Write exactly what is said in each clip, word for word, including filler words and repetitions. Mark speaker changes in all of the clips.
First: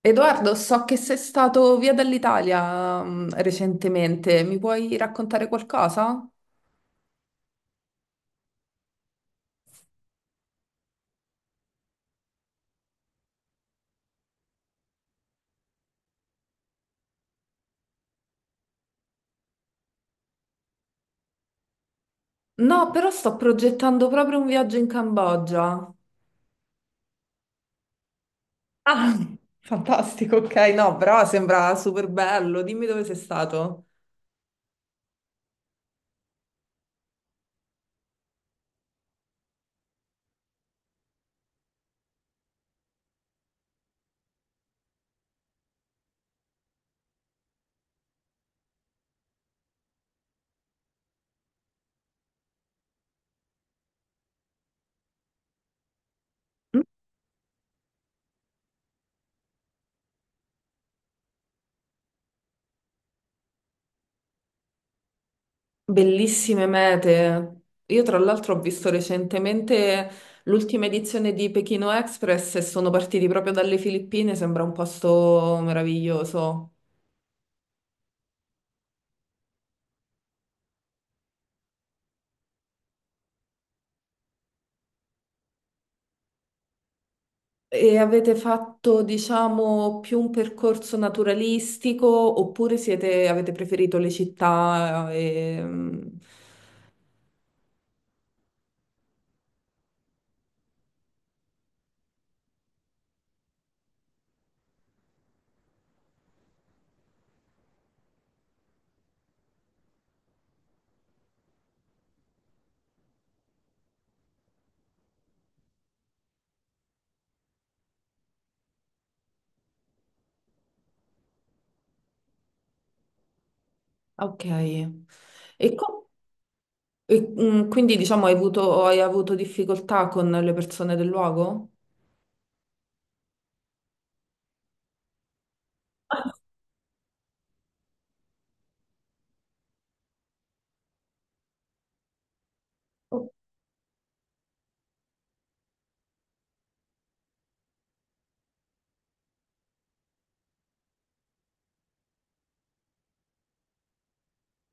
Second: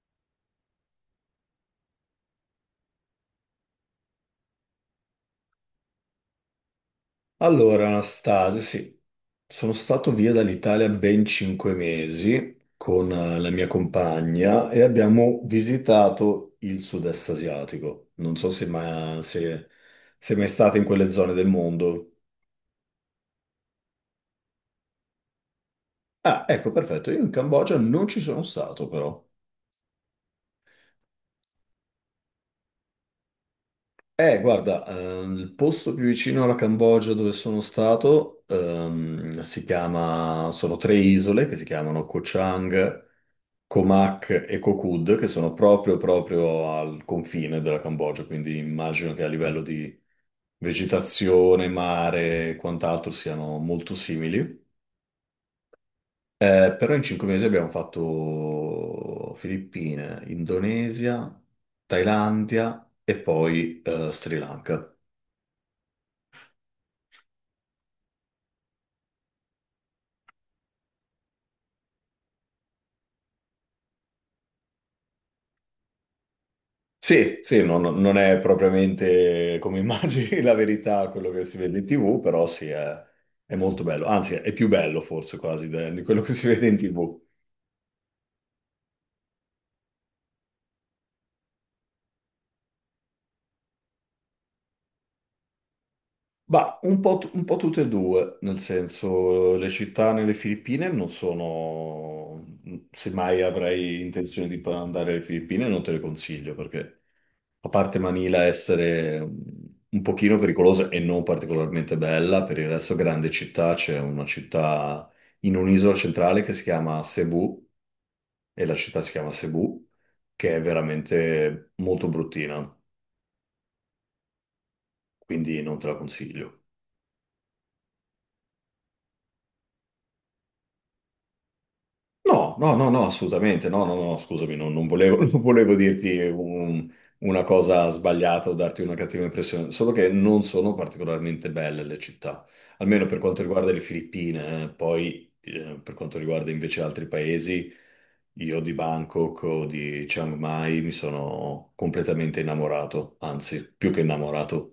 Speaker 1: Edoardo, so che sei stato via dall'Italia, mm, recentemente, mi puoi raccontare qualcosa?
Speaker 2: Allora, Anastasia, sì, sono stato via dall'Italia ben cinque mesi con eh, la mia compagna e abbiamo visitato il sud-est asiatico. Non so se, ma, se sei mai stata in quelle zone del mondo.
Speaker 1: No, però sto progettando proprio un viaggio in Cambogia.
Speaker 2: Ah, ecco, perfetto, io in Cambogia non ci sono stato
Speaker 1: Ah,
Speaker 2: però.
Speaker 1: fantastico, ok, no, però sembra super bello. Dimmi dove sei stato.
Speaker 2: Eh, guarda, ehm, il posto più vicino alla Cambogia dove sono stato ehm, si chiama, sono tre isole che si chiamano Koh Chang. Comac e Kokud, che sono proprio, proprio al confine della Cambogia, quindi immagino che a livello di vegetazione, mare e quant'altro siano molto simili. Eh,
Speaker 1: Mm.
Speaker 2: però in cinque mesi abbiamo fatto Filippine, Indonesia, Thailandia e poi eh, Sri Lanka.
Speaker 1: Bellissime mete. Io tra l'altro ho visto recentemente l'ultima edizione di Pechino Express e sono partiti proprio dalle Filippine, sembra un posto meraviglioso.
Speaker 2: Sì, sì, non, non è propriamente come immagini la verità quello che si vede in tivù, però sì, è, è molto bello, anzi è più bello forse quasi de- di quello che si vede in tivù.
Speaker 1: E avete fatto, diciamo, più un percorso naturalistico oppure siete- avete preferito le città? E...
Speaker 2: Ma un po', t- un po' tutte e due, nel senso le città nelle Filippine non sono, se mai avrei intenzione di andare alle Filippine non te le consiglio perché a parte Manila essere un pochino pericolosa e non particolarmente bella, per il resto grande città, c'è una città in un'isola centrale che si chiama Cebu, e la città si chiama Cebu, che è veramente molto bruttina,
Speaker 1: Ok.
Speaker 2: quindi
Speaker 1: E,
Speaker 2: non te la
Speaker 1: co-
Speaker 2: consiglio.
Speaker 1: e, mm, quindi, diciamo, hai avuto, hai avuto difficoltà con le persone del luogo?
Speaker 2: No, no, no, no, assolutamente, no, no, no, scusami, non, non volevo, non volevo dirti un- una cosa sbagliata o darti una cattiva impressione, solo che non sono particolarmente belle le città, almeno per
Speaker 1: Oh.
Speaker 2: quanto riguarda le Filippine, eh. Poi eh, per quanto riguarda invece altri paesi, io di Bangkok o di Chiang Mai mi sono completamente innamorato, anzi, più che innamorato.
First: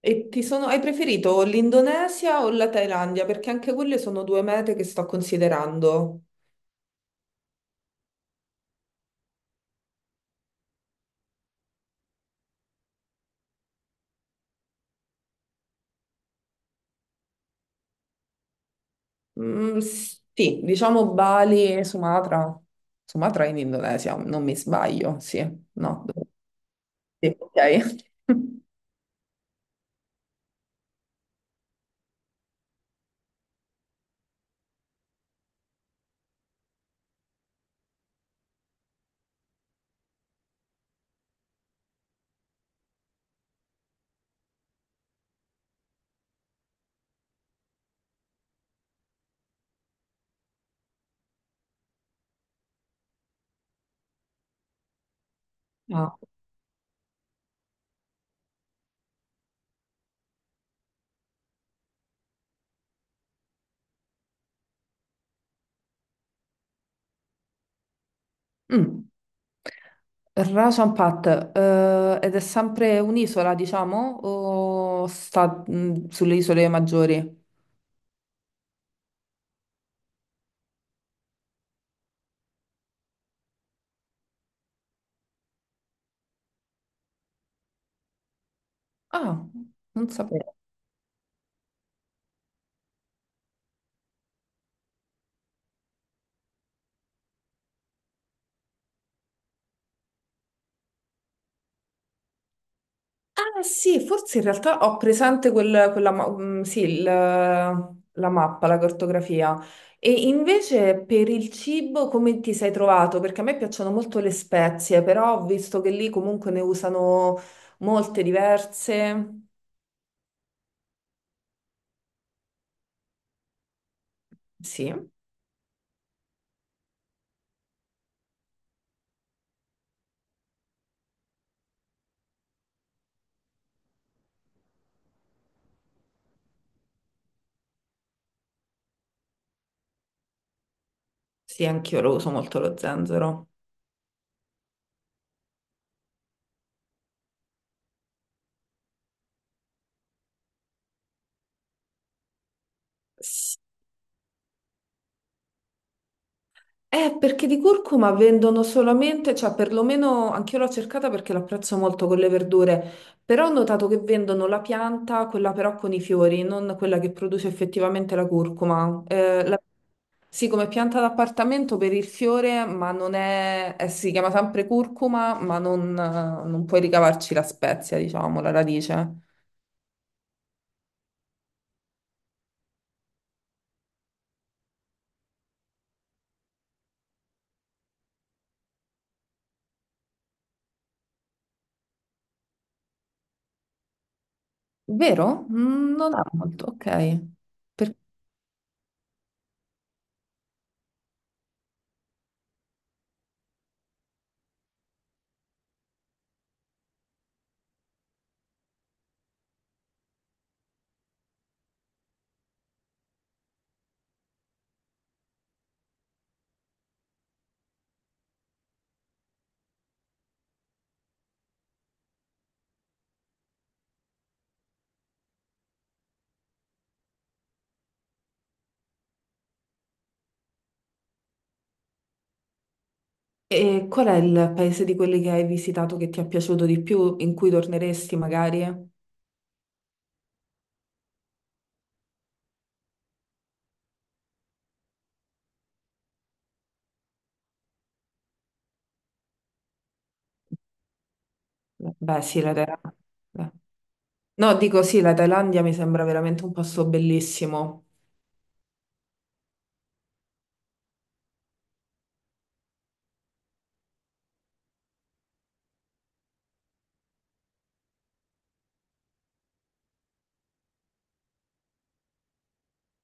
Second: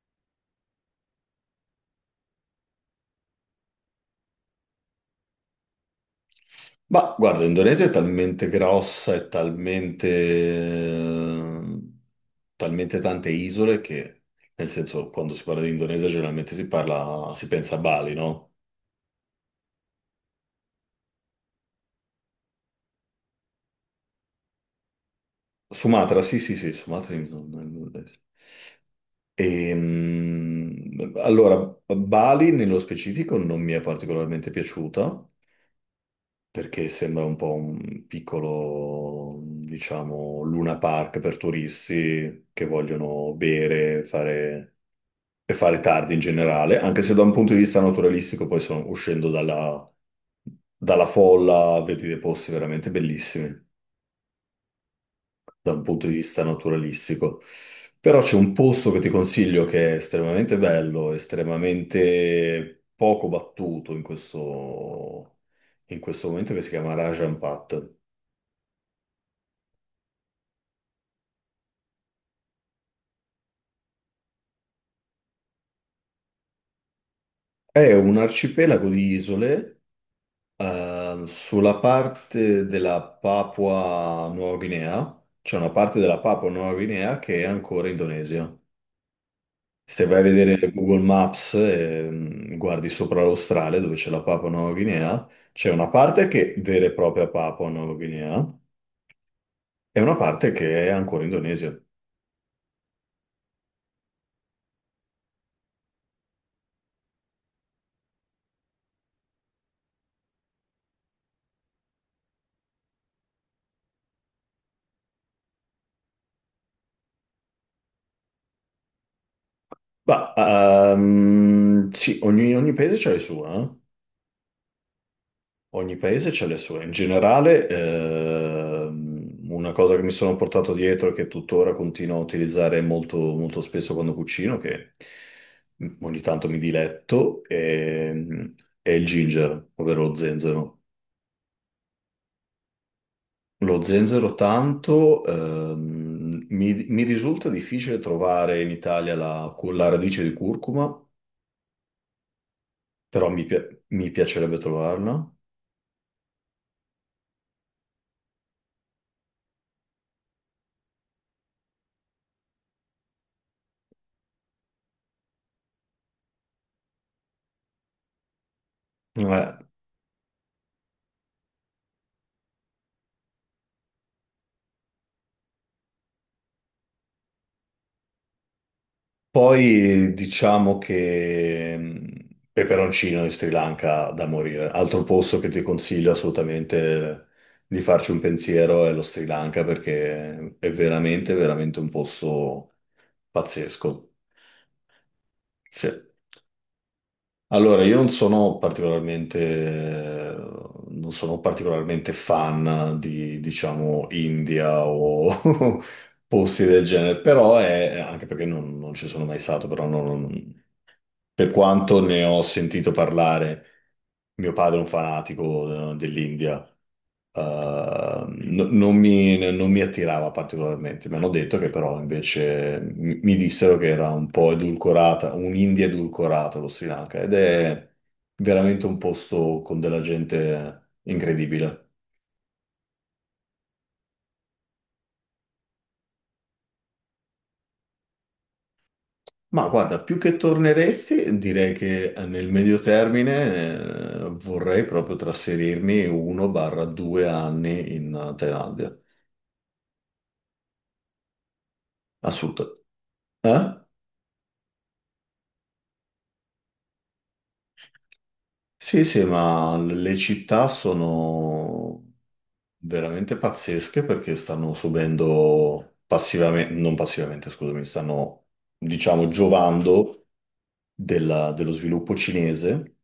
Speaker 1: E ti sono, hai preferito l'Indonesia o la Thailandia? Perché anche quelle sono due mete che sto considerando.
Speaker 2: Ma guarda, l'Indonesia è talmente grossa e talmente, eh, talmente tante isole che, nel senso, quando si parla di Indonesia generalmente si parla, si pensa a Bali, no?
Speaker 1: Mm, sì, diciamo Bali e Sumatra. Sumatra in Indonesia, non mi sbaglio, sì, no.
Speaker 2: Sumatra, sì, sì, sì, Sumatra è in
Speaker 1: Sì, ok.
Speaker 2: in Indonesia. Ehm, allora, Bali nello specifico non mi è particolarmente piaciuta perché sembra un po' un piccolo, diciamo, Luna Park per turisti che vogliono bere, fare e fare tardi in generale, anche se da un punto di vista naturalistico poi sono uscendo dalla, dalla folla, vedi dei posti veramente bellissimi da un punto di
Speaker 1: Ah.
Speaker 2: vista naturalistico. Però c'è un posto che ti consiglio che è estremamente bello, estremamente poco battuto in questo, in questo momento, che si chiama Rajan Pat.
Speaker 1: Mm. Rajan Pat, eh, ed è sempre un'isola, diciamo, o sta mm, sulle isole maggiori?
Speaker 2: È un arcipelago di isole. Eh, sulla parte della Papua Nuova Guinea, c'è una parte della Papua Nuova Guinea che è ancora Indonesia.
Speaker 1: Ah,
Speaker 2: Se
Speaker 1: non
Speaker 2: vai a
Speaker 1: sapevo.
Speaker 2: vedere Google Maps e mm, guardi sopra l'Australia dove c'è la Papua Nuova Guinea, c'è una parte che è vera e propria Papua Nuova Guinea e una parte che è ancora Indonesia.
Speaker 1: Ah sì, forse in realtà ho presente quel- quella, ma- mm, sì, il- la mappa, la cartografia. E invece per il cibo come ti sei trovato? Perché a me piacciono molto le spezie, però ho visto che lì comunque ne usano molte diverse.
Speaker 2: Ma ehm, sì, ogni, ogni paese c'ha il suo, eh?
Speaker 1: Sì,
Speaker 2: Ogni paese ha le sue. In generale, ehm, una cosa che mi sono portato dietro e che tuttora continuo a utilizzare molto, molto spesso quando cucino, che ogni tanto mi diletto, è, è il ginger, ovvero lo zenzero.
Speaker 1: sì, anch'io lo uso molto lo zenzero.
Speaker 2: Lo zenzero tanto, ehm, mi, mi risulta difficile trovare in Italia la, la radice di curcuma, però mi, pia- mi piacerebbe trovarla.
Speaker 1: Eh, perché di curcuma vendono solamente, cioè perlomeno anch'io l'ho cercata perché l'apprezzo molto con le verdure, però ho notato che vendono la pianta, quella però con i fiori, non quella che produce effettivamente la curcuma. Eh,
Speaker 2: Eh,
Speaker 1: la- sì, come pianta d'appartamento per il fiore, ma non è, eh, si chiama sempre curcuma, ma non, non puoi ricavarci la spezia, diciamo, la radice.
Speaker 2: Poi diciamo che mh, peperoncino in Sri Lanka da morire. Altro posto che ti consiglio assolutamente di farci un pensiero è lo Sri Lanka perché è veramente, veramente un posto pazzesco.
Speaker 1: Vero?
Speaker 2: Sì.
Speaker 1: Mm. Non ha molto, ok.
Speaker 2: Allora, io
Speaker 1: Perché
Speaker 2: non sono particolarmente, non sono particolarmente fan di, diciamo, India o posti del genere, però è, anche perché non, non ci sono mai stato, però non, per quanto ne ho sentito parlare, mio padre è un fanatico eh, dell'India, eh, no- non mi, non mi attirava particolarmente. Mi hanno detto che però invece mi, mi dissero che era un po' edulcorata, un'India edulcorata lo Sri Lanka ed è veramente un posto con della gente incredibile.
Speaker 1: e qual è il paese di quelli che hai visitato che ti è piaciuto di più, in cui torneresti magari?
Speaker 2: Ma guarda, più che torneresti, direi che nel medio termine, eh, vorrei proprio trasferirmi un barra due anni in Thailandia.
Speaker 1: Beh, sì, la
Speaker 2: Assolutamente.
Speaker 1: Thailandia.
Speaker 2: Eh?
Speaker 1: No, dico sì, la Thailandia mi sembra veramente un posto bellissimo.
Speaker 2: Sì, sì, ma le città sono veramente pazzesche perché stanno subendo passivamente, non passivamente, scusami, stanno, diciamo, giovando della- dello sviluppo cinese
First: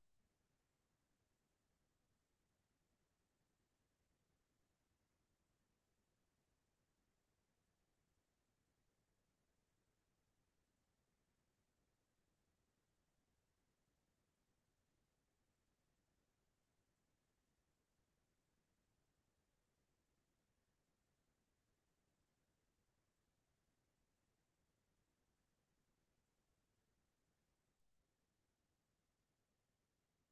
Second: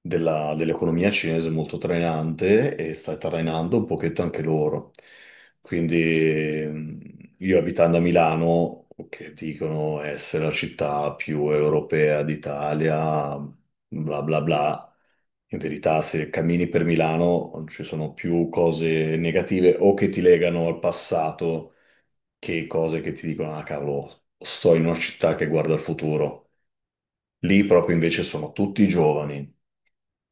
Speaker 2: della- dell'economia cinese molto trainante e sta trainando un pochetto anche loro. Quindi ehm, io abitando a Milano, che dicono essere la città più europea d'Italia, bla bla bla. In verità, se cammini per Milano ci sono più cose negative o che ti legano al passato che cose che ti dicono, ah cavolo, sto in una città che guarda al futuro. Lì proprio invece sono tutti giovani,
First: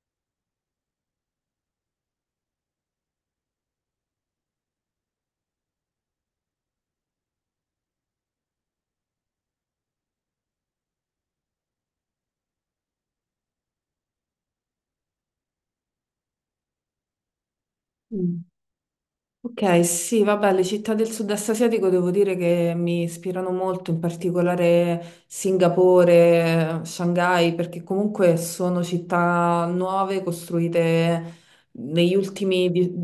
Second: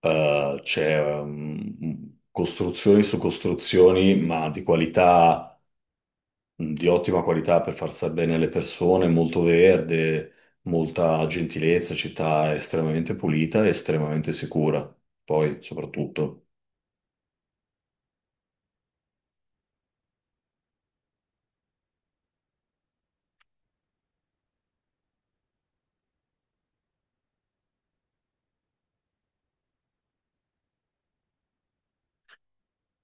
Speaker 2: eh, c'è ehm, costruzioni su costruzioni, ma di qualità, mm, di ottima qualità per far stare bene le persone, molto verde, molta gentilezza, città estremamente pulita e estremamente sicura, poi soprattutto.
Speaker 1: Mm. Ok, sì, vabbè, le città del sud-est asiatico devo dire che mi ispirano molto, in particolare Singapore, Shanghai, perché comunque sono città nuove costruite negli ultimi di-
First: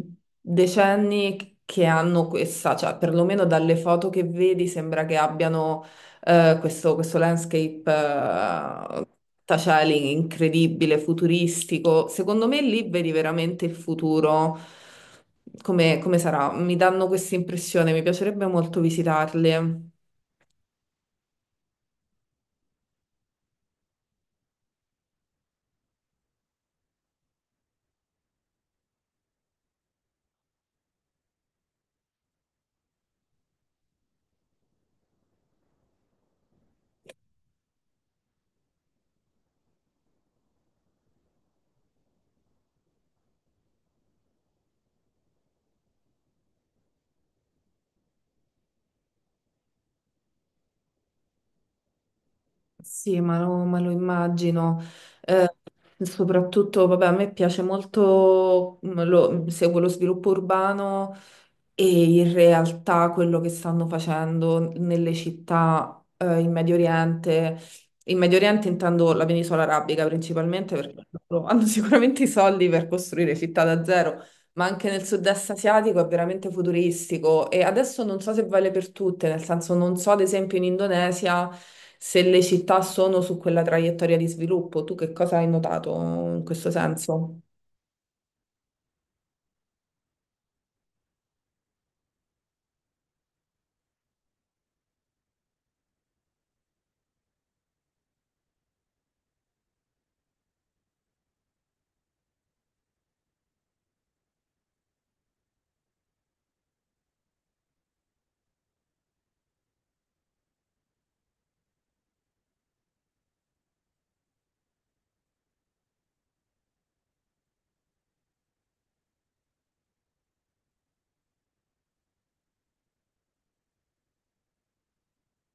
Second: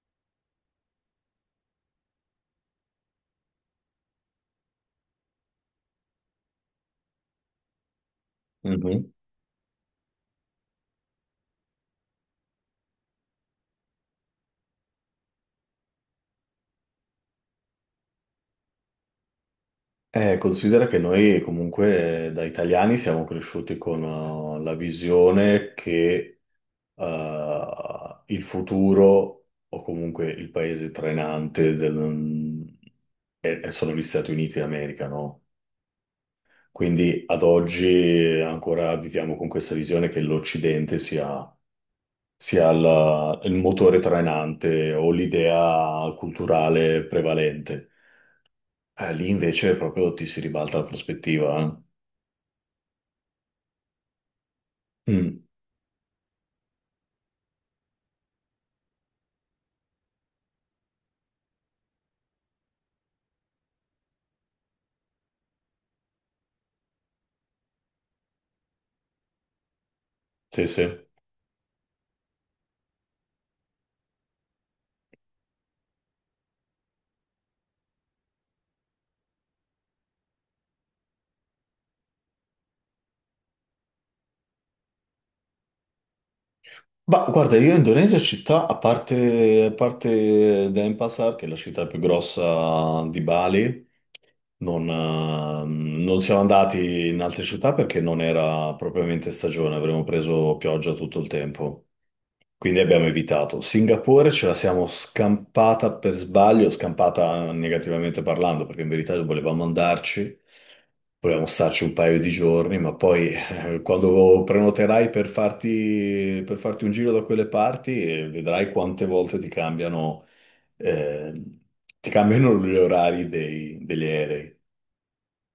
Speaker 1: decenni che hanno questa, cioè perlomeno dalle foto che vedi sembra che abbiano eh, questo, questo landscape eh,
Speaker 2: Mhm.
Speaker 1: taciali incredibile, futuristico. Secondo me lì vedi veramente il futuro come, come sarà. Mi danno questa impressione, mi piacerebbe molto visitarli.
Speaker 2: Eh, considera che noi comunque eh, da italiani siamo cresciuti con eh, la visione che eh, il futuro o comunque il paese trainante del- e- e sono gli Stati Uniti d'America, no? Quindi ad oggi ancora viviamo con questa visione che l'Occidente sia, sia il, il motore trainante o l'idea culturale prevalente. Eh, lì invece proprio ti si ribalta la prospettiva.
Speaker 1: Sì, ma lo, ma lo immagino. Mm.
Speaker 2: Eh. Mm,
Speaker 1: Eh, soprattutto, vabbè, a me piace molto, mm, lo- seguo lo sviluppo urbano e in realtà quello che stanno facendo nelle città, eh, in Medio Oriente. In Medio Oriente intendo la penisola arabica
Speaker 2: sì,
Speaker 1: principalmente perché
Speaker 2: sì.
Speaker 1: loro hanno sicuramente i soldi per costruire città da zero. Ma anche nel sud-est asiatico è veramente futuristico e adesso non so se vale per tutte, nel senso non so ad esempio in Indonesia se le città sono su quella traiettoria di sviluppo. Tu che cosa hai notato in questo
Speaker 2: Ma
Speaker 1: senso?
Speaker 2: guarda, io in Indonesia città, a parte, a parte Denpasar, che è la città più grossa di Bali, non, ehm, non siamo andati in altre città perché non era propriamente stagione, avremmo preso pioggia tutto il tempo. Quindi abbiamo evitato. Singapore ce la siamo scampata per sbaglio, scampata negativamente parlando, perché in verità volevamo andarci, volevamo starci un paio di giorni, ma poi eh, quando prenoterai per farti, per farti, un giro da quelle parti, eh, vedrai quante volte ti cambiano, eh, ti cambiano gli orari dei- degli aerei.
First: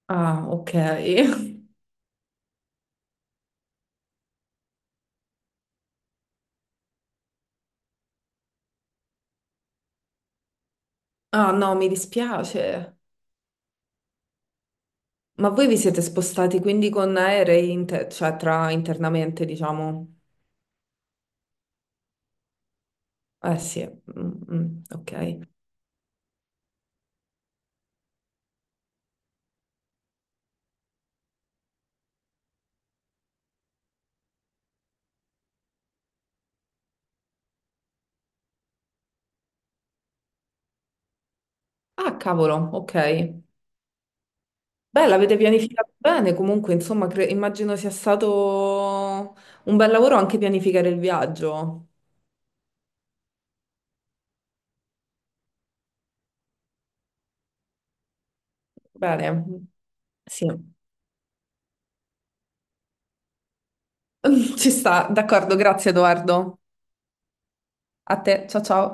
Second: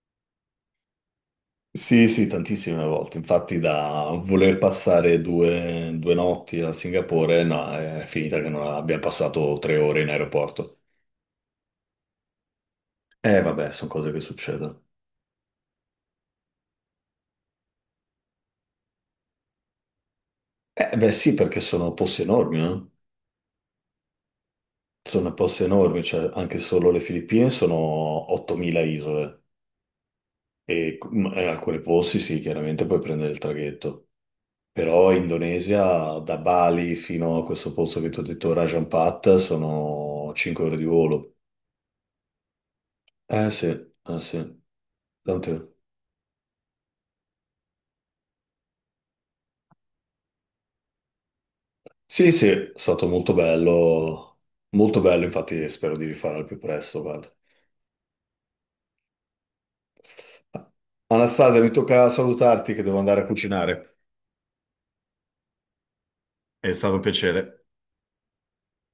Speaker 1: Ah, ok.
Speaker 2: Sì, sì, tantissime volte. Infatti, da voler passare due, due notti a Singapore, no, è finita che non abbia passato tre ore in aeroporto.
Speaker 1: Ah, no, mi dispiace.
Speaker 2: Eh, vabbè, sono cose che succedono.
Speaker 1: Ma voi vi siete spostati quindi con aerei, inter- cioè tra internamente, diciamo?
Speaker 2: Eh, beh, sì, perché sono posti enormi, eh.
Speaker 1: Eh sì. Mm, mm,
Speaker 2: Sono
Speaker 1: ok.
Speaker 2: posti enormi, cioè anche solo le Filippine sono ottomila isole e in alcuni posti sì, chiaramente puoi prendere il traghetto. Però Indonesia, da Bali fino a questo posto che ti ho detto, Rajan Pat, sono cinque ore di volo.
Speaker 1: Ah, cavolo, ok.
Speaker 2: Eh sì, eh sì.
Speaker 1: Beh, l'avete
Speaker 2: Dante.
Speaker 1: pianificato bene, comunque, insomma, cre- immagino sia stato un bel lavoro anche pianificare il viaggio.
Speaker 2: Sì, sì, è stato molto bello, molto bello, infatti spero di rifarlo al più presto, guarda.
Speaker 1: Bene, sì,
Speaker 2: Anastasia, mi tocca salutarti che devo andare a cucinare.
Speaker 1: ci sta, d'accordo, grazie Edoardo.
Speaker 2: È stato un piacere.
Speaker 1: A te, ciao ciao.